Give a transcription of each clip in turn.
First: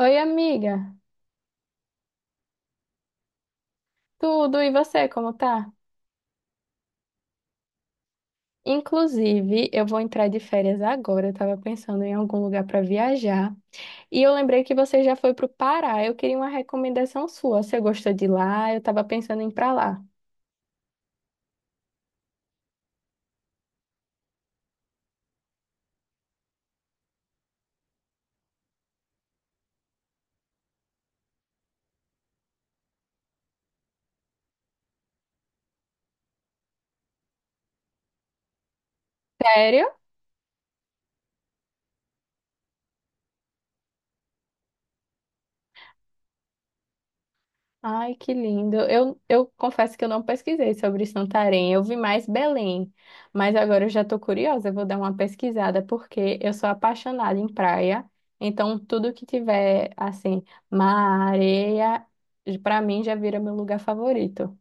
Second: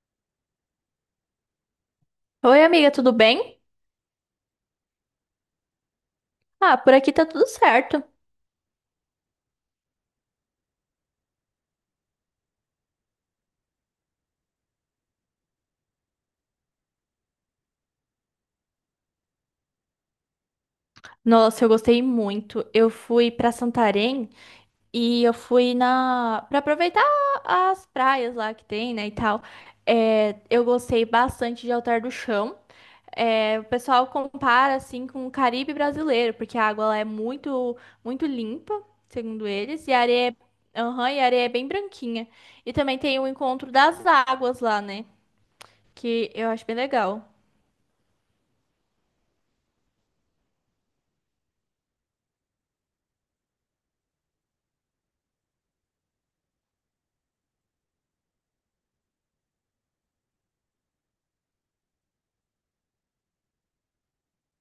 Oi, amiga. Oi, amiga, tudo bem? Tudo, e você, como tá? Ah, por aqui tá tudo certo. Inclusive, eu vou entrar de férias agora. Eu tava pensando em algum lugar pra viajar. E eu lembrei que você já foi pro Pará. Eu queria uma recomendação sua. Você gostou de lá? Eu tava pensando em ir pra lá. Nossa, eu gostei muito. Eu fui pra Santarém e eu fui na para aproveitar as praias lá que tem, né, e tal. É, eu gostei bastante de Altar do Chão. É, o pessoal compara assim com o Caribe brasileiro, porque a água lá é muito muito limpa, segundo eles, Sério? e a areia é, aham, e a areia é bem branquinha. E também tem o encontro das águas lá, né, que eu acho bem legal. Ai, que lindo. Eu confesso que eu não pesquisei sobre Santarém. Eu vi mais Belém, mas agora eu já estou curiosa. Eu vou dar uma pesquisada porque eu sou apaixonada em praia. Então, tudo que tiver assim, mar, areia, para mim já vira meu lugar favorito.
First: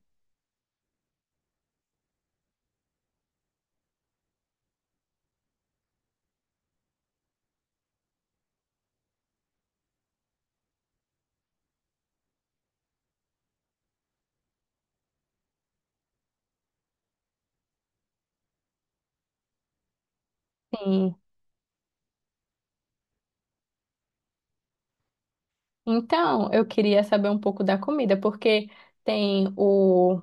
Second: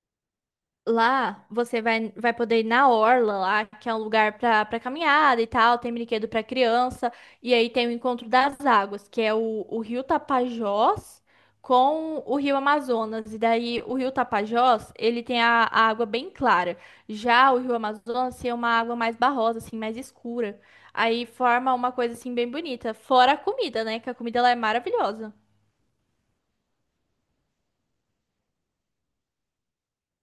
Lá você vai, vai poder ir na orla lá, que é um lugar para caminhada e tal, tem brinquedo para criança, e aí tem o encontro das águas, que é o Rio Tapajós com o Rio Amazonas. E daí o Rio Tapajós, ele tem a água bem clara. Já o Rio Amazonas tem uma água mais barrosa, assim, mais escura. Sim. Aí forma uma coisa assim bem bonita, fora a comida, né? Que a comida lá é maravilhosa. Então, eu queria saber um pouco da comida, porque tem o.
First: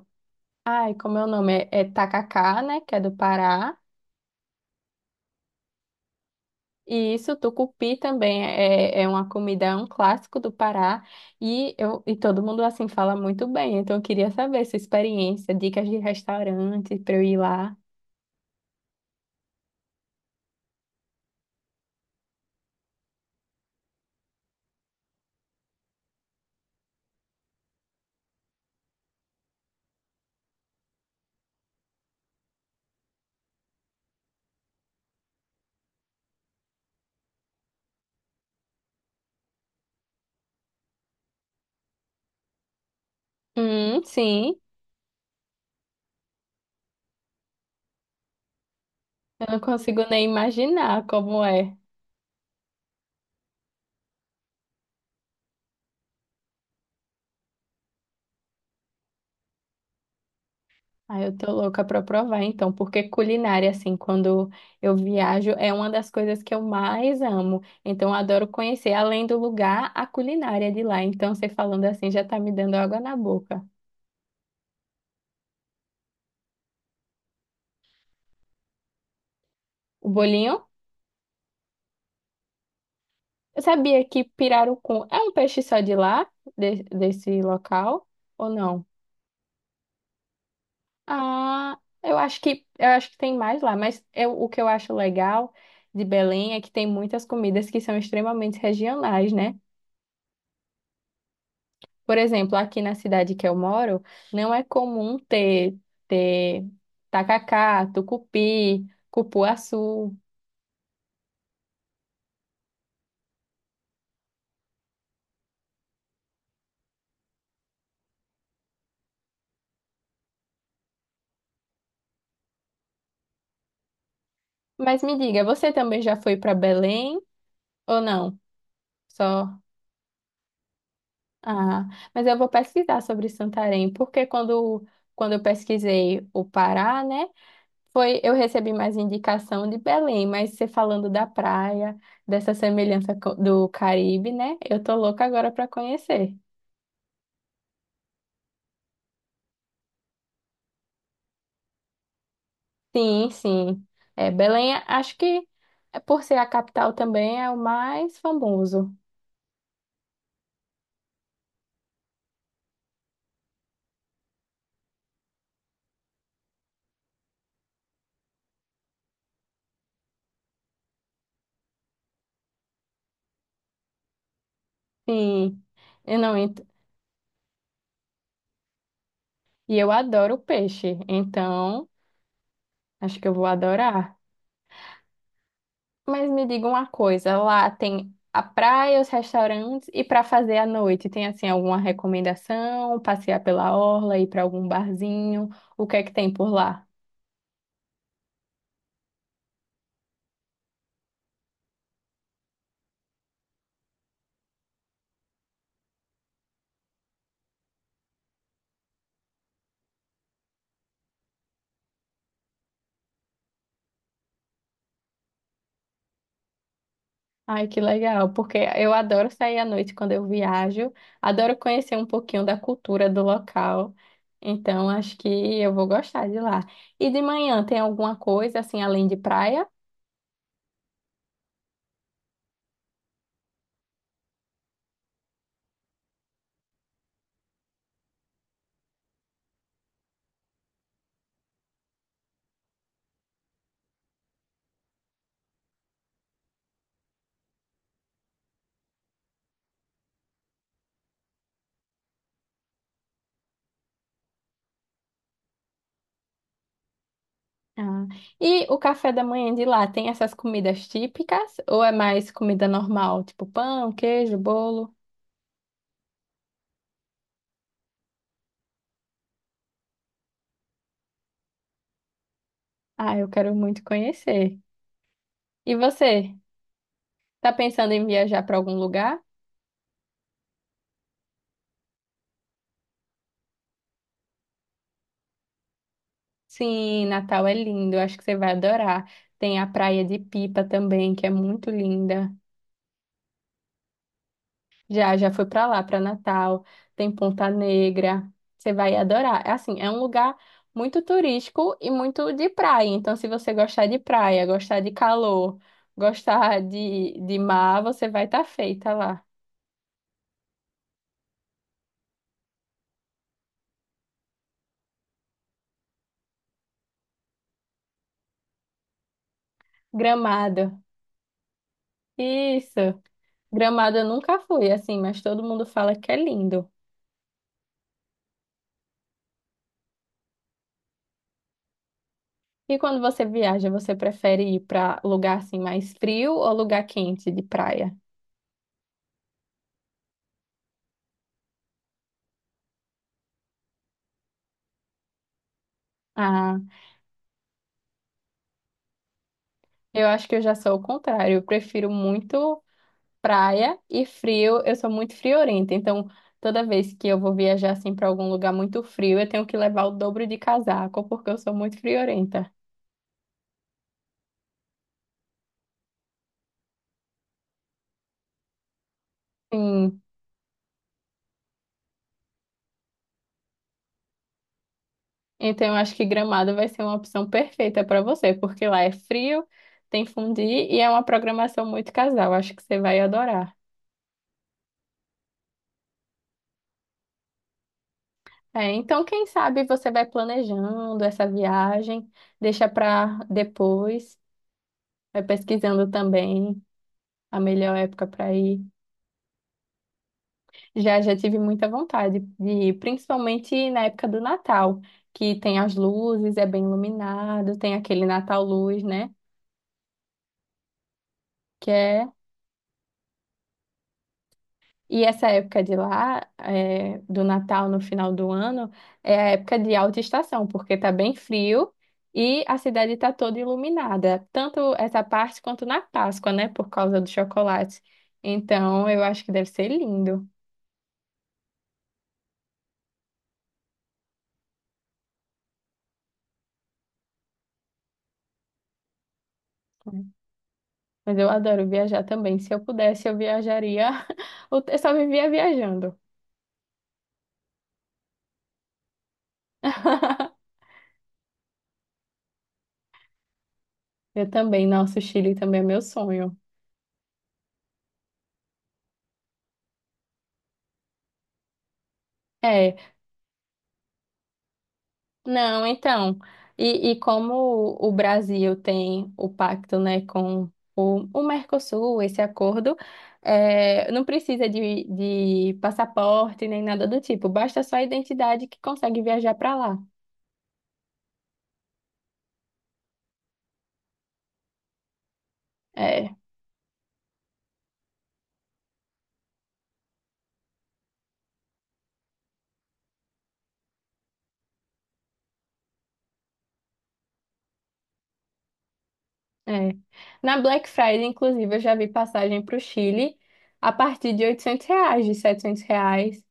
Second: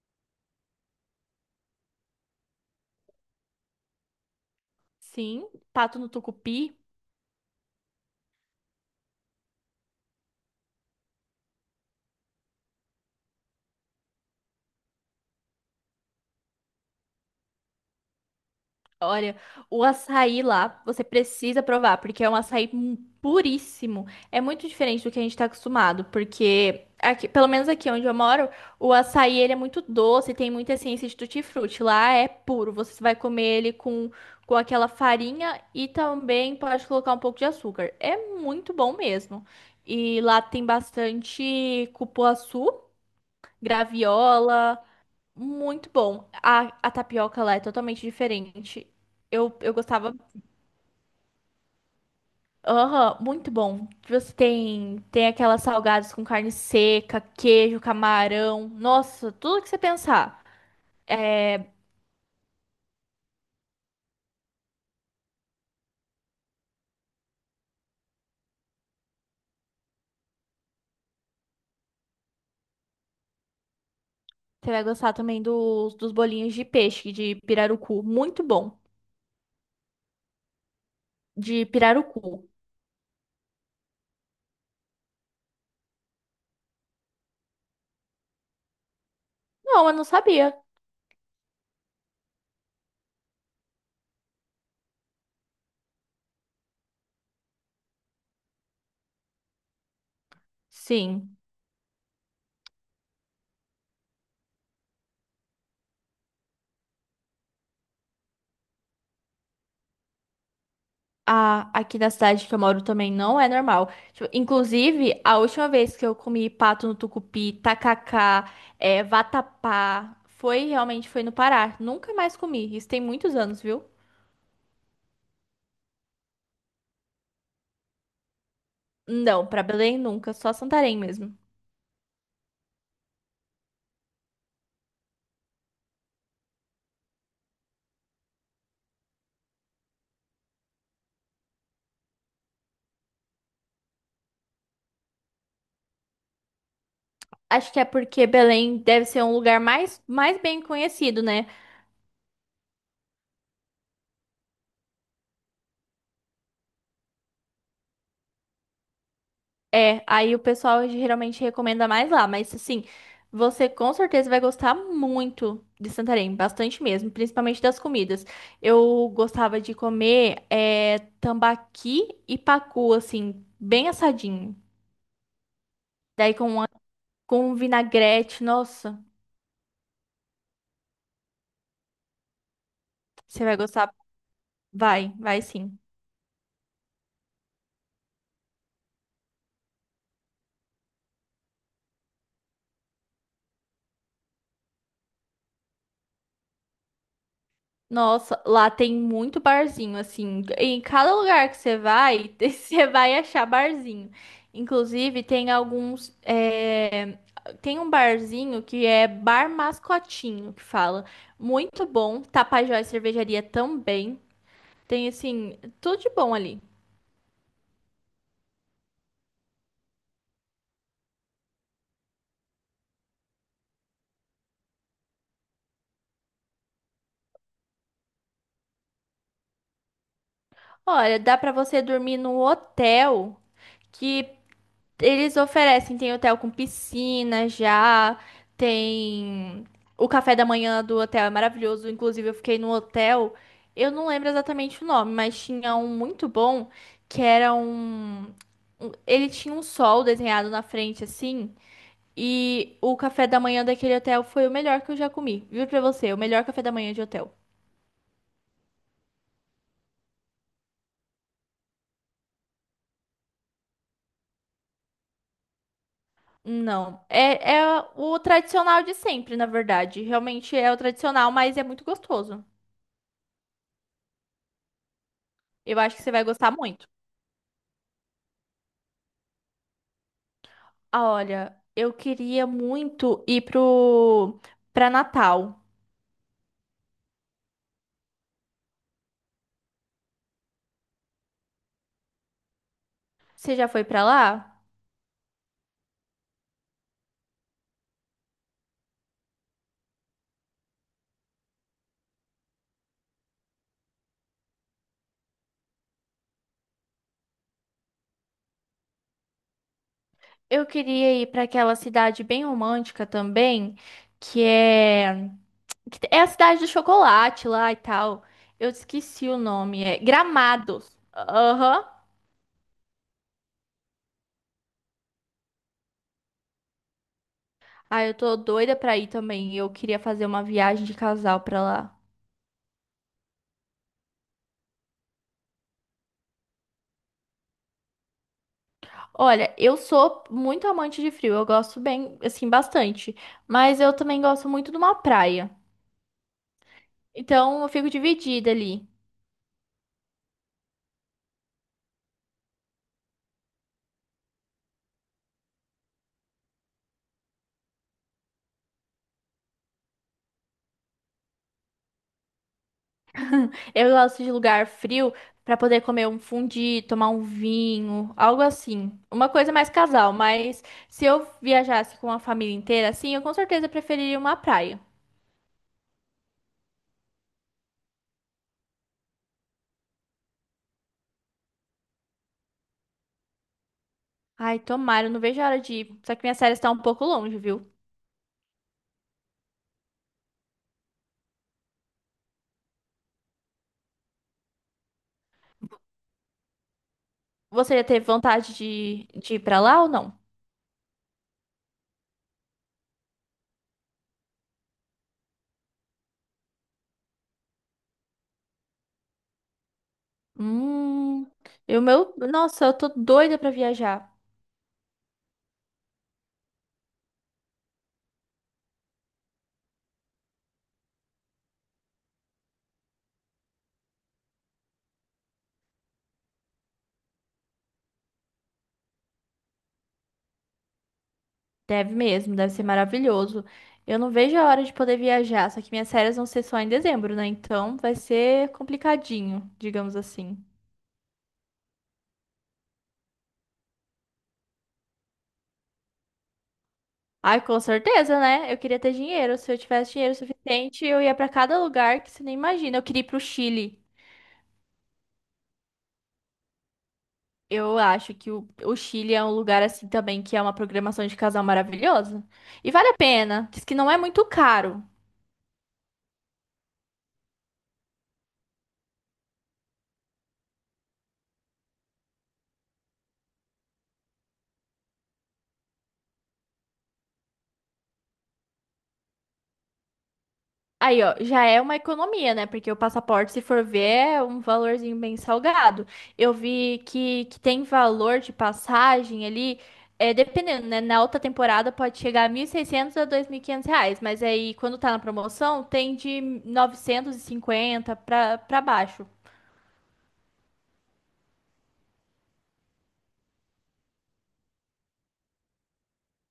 Ai, como é o nome? É, tacacá, né? Que é do Pará. Sim, pato no tucupi. E isso, tucupi também é uma comida, é um clássico do Pará e, eu, e todo mundo assim fala muito bem. Então eu queria saber sua experiência, dicas de restaurante para eu ir lá. Olha, o açaí lá, você precisa provar, porque é um açaí mu- puríssimo. É muito diferente do que a gente tá acostumado, porque aqui, pelo menos aqui onde eu moro, o açaí ele é muito doce, tem muita essência de tutti-frutti. Lá é puro, você vai comer ele com aquela farinha e também pode colocar um pouco de açúcar. É muito bom mesmo. E lá tem bastante cupuaçu, Sim, graviola. Muito bom. A tapioca lá é totalmente diferente. eu Eu, não eu consigo gostava. nem imaginar como é. Aham, muito bom. Você tem, aquelas salgadas com carne seca, queijo, camarão. Nossa, tudo que você pensar. Ah, eu tô louca pra provar então, porque culinária assim, quando eu viajo é uma das coisas que eu mais amo. Então eu adoro conhecer além do lugar, a culinária de lá. Então você falando assim já tá me dando água na boca. Você vai gostar também dos bolinhos de peixe, de pirarucu. Muito bom. O bolinho? De pirarucu. Eu sabia que pirarucu é um peixe só de lá, desse local, ou não? Não, eu não sabia. Ah, eu acho que tem mais lá, o que eu acho legal de Belém é que tem muitas comidas que são extremamente regionais, né? Sim. Por exemplo, aqui na cidade que eu moro, não é comum ter, ter tacacá, tucupi, cupuaçu. A- aqui na cidade que eu moro também não é normal. Tipo, inclusive, a última vez que eu comi pato no tucupi, tacacá, é, vatapá, foi realmente foi no Pará. Nunca mais comi. Isso tem muitos anos, viu? Mas me diga, você também já foi para Belém ou não? Não, Só. pra Belém nunca, só Santarém mesmo. Ah, mas eu vou pesquisar sobre Santarém, porque quando eu pesquisei o Pará, né, foi, eu recebi mais indicação de Belém, mas você falando da praia, dessa semelhança do Caribe, né, eu tô louca agora para conhecer. Acho que é porque Belém deve ser um lugar mais bem conhecido, né? Sim, sim. É, Belém, acho que é, por ser a capital também é o mais famoso. É, aí o pessoal geralmente recomenda mais lá, mas assim, você com certeza vai gostar muito de Santarém, bastante mesmo, principalmente das comidas. Eu gostava de comer é, tambaqui e pacu, assim, bem assadinho. Sim, eu Daí não, com, uma- com um vinagrete, nossa, e eu adoro peixe, então acho que eu você vou vai gostar. adorar. Vai, vai sim. Mas me diga uma coisa, lá tem a praia, os restaurantes e para fazer à noite, tem assim alguma recomendação? Passear pela orla, ir para algum barzinho? O que é que tem por lá? Nossa, lá tem muito barzinho, assim. Em cada lugar que você vai, você vai achar barzinho. Inclusive, tem alguns. Tem um barzinho que é Bar Mascotinho, que fala. Muito bom. Tapajós Cervejaria também. Tem, assim, tudo de bom ali. Ai, que legal, porque eu adoro sair à noite quando eu viajo, adoro conhecer um pouquinho da cultura do local. Então, acho que eu vou gostar de lá. E de manhã tem alguma coisa assim além de praia? Olha, dá pra você dormir num hotel que eles oferecem, tem hotel com piscina já, tem o café da manhã do hotel é maravilhoso. Inclusive, eu fiquei num hotel, eu não lembro exatamente o nome, mas tinha um muito bom que era um. Ele tinha um sol desenhado na frente assim. E o café da manhã daquele hotel foi o melhor que eu já comi. Viu pra você, o melhor café da manhã de hotel. Ah. E o café da manhã de lá tem essas comidas típicas ou é mais comida normal, tipo pão, queijo, bolo? Não, é, é o tradicional de sempre, na verdade. Realmente é o tradicional, mas é muito gostoso. Ah, eu quero muito conhecer. E Eu acho que você vai você, gostar muito. tá pensando em viajar para algum lugar? Olha, eu queria muito ir pro para Natal. Sim, Natal é lindo, eu acho que você vai adorar. Tem a Praia de Pipa também, que é muito linda. Você já foi pra lá? Já, já foi para lá, para Natal. Tem Ponta Negra. Você vai adorar. É assim, é um lugar muito turístico e muito de praia. Então, se você gostar de praia, gostar de calor, gostar de mar, você vai estar feita lá. Eu queria ir pra aquela cidade bem romântica também, que é que é a cidade do chocolate lá e tal. Eu esqueci o nome, é Gramado. Gramados. Aham. Isso. Gramado eu nunca fui, assim, mas todo mundo fala que é lindo. Ah, eu tô doida pra ir também. Eu queria fazer uma viagem de casal pra lá. E quando você viaja, você prefere ir para lugar assim mais frio ou lugar quente de praia? Olha, eu sou muito amante de frio. Eu gosto bem, assim, bastante. Mas eu também gosto muito de uma praia. Ah, Então eu fico dividida ali. eu acho que eu já sou o contrário. Eu prefiro muito. Praia e frio, eu sou muito friorenta, então toda vez que eu vou viajar assim para algum lugar muito frio, eu tenho que levar o dobro de casaco, porque eu sou muito friorenta. Eu gosto de lugar frio pra poder comer um fundi, tomar um vinho, algo assim. Uma coisa mais Sim. casal, mas se eu viajasse com a família inteira, assim, eu com certeza preferiria uma praia. Então eu acho que Gramado vai ser uma opção perfeita para você, porque lá é frio, tem fundi e é uma programação muito casal, acho que você vai adorar. Ai, tomara, eu não vejo a hora de ir. Só que minha série está um pouco longe, viu? É, então quem sabe você vai planejando essa viagem, deixa para depois, vai pesquisando também a melhor Você já teve época para vontade ir. de ir pra lá ou não? Já, já tive muita vontade de ir, principalmente na época do Natal, que tem as luzes, é bem iluminado, tem aquele Natal Luz, né? Hum, Que eu é... meu, nossa, eu tô doida pra viajar. E essa época de lá, é, do Natal no final do ano, é a época de alta estação, porque tá bem frio e a cidade tá toda iluminada, tanto essa parte quanto na Páscoa, né? Por causa do chocolate. Então, eu acho que deve ser lindo. Deve mesmo, deve ser maravilhoso. Eu não vejo a hora de poder viajar, só que minhas férias vão ser só em dezembro, né? Então vai ser complicadinho, digamos assim. Mas eu adoro viajar também. Se eu pudesse, eu viajaria. Eu só vivia viajando. Ai, com certeza, né? Eu queria ter dinheiro. Se eu tivesse dinheiro suficiente, eu ia pra cada lugar que você nem imagina. Eu queria ir pro Chile. Eu também, nossa, o Chile também é meu sonho. Eu acho que o, Chile é um lugar assim também que é uma programação de casal maravilhosa. E É, vale a pena. Diz que não é muito caro. não, então, e como o Brasil tem o pacto, né, com o Mercosul, esse acordo, é, não precisa de passaporte nem nada do tipo, basta só a identidade que consegue viajar para lá. Aí, ó, já é uma economia, né? Porque o passaporte, se for ver, é um valorzinho bem salgado. É. Eu vi que, tem valor de passagem ali, é, dependendo, né? Na alta temporada pode chegar a 1.600 a R$ 2.500, mas aí quando tá na promoção tem de 950 pra, baixo. É. Na Black Friday, inclusive, eu já vi passagem para o Chile a partir de R$ 800, de 700 reais.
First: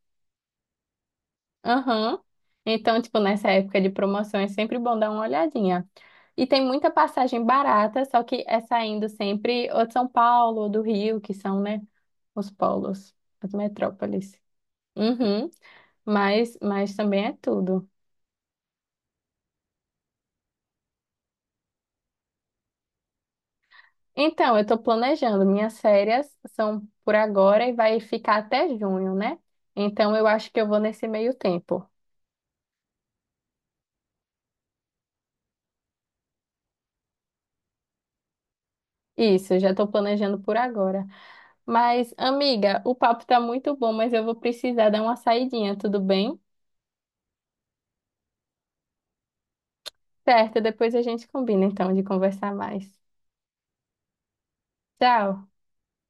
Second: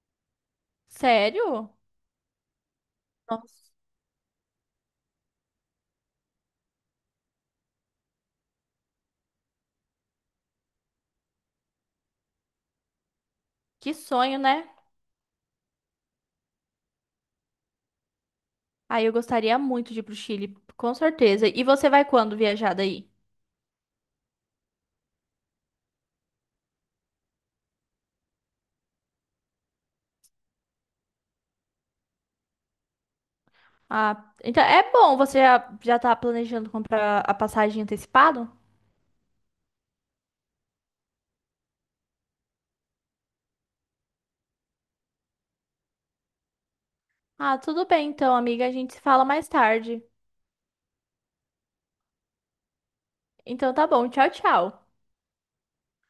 Sério? Aham. Então, tipo, nessa Nossa, época de promoção é sempre bom dar uma olhadinha. E tem muita passagem barata, só que é saindo sempre ou de São Paulo ou do Rio, que são, né, os polos, as que sonho, metrópoles. né? Uhum. Mas também é tudo. Aí eu gostaria muito de ir pro Chile, com certeza. E você vai quando viajar daí? Então, eu estou planejando. Minhas férias são por agora e vai ficar até junho, né? Então, eu acho que eu vou nesse meio tempo. Ah, então é bom, você já, tá planejando comprar a passagem antecipado? Isso, eu já estou planejando por agora. Mas, amiga, o papo está muito bom, mas eu vou precisar dar uma saidinha, tudo bem? Ah, tudo bem então, amiga, a gente se fala mais tarde. Certo, depois a gente combina então de conversar mais. Então tá bom, tchau, tchau. Tchau.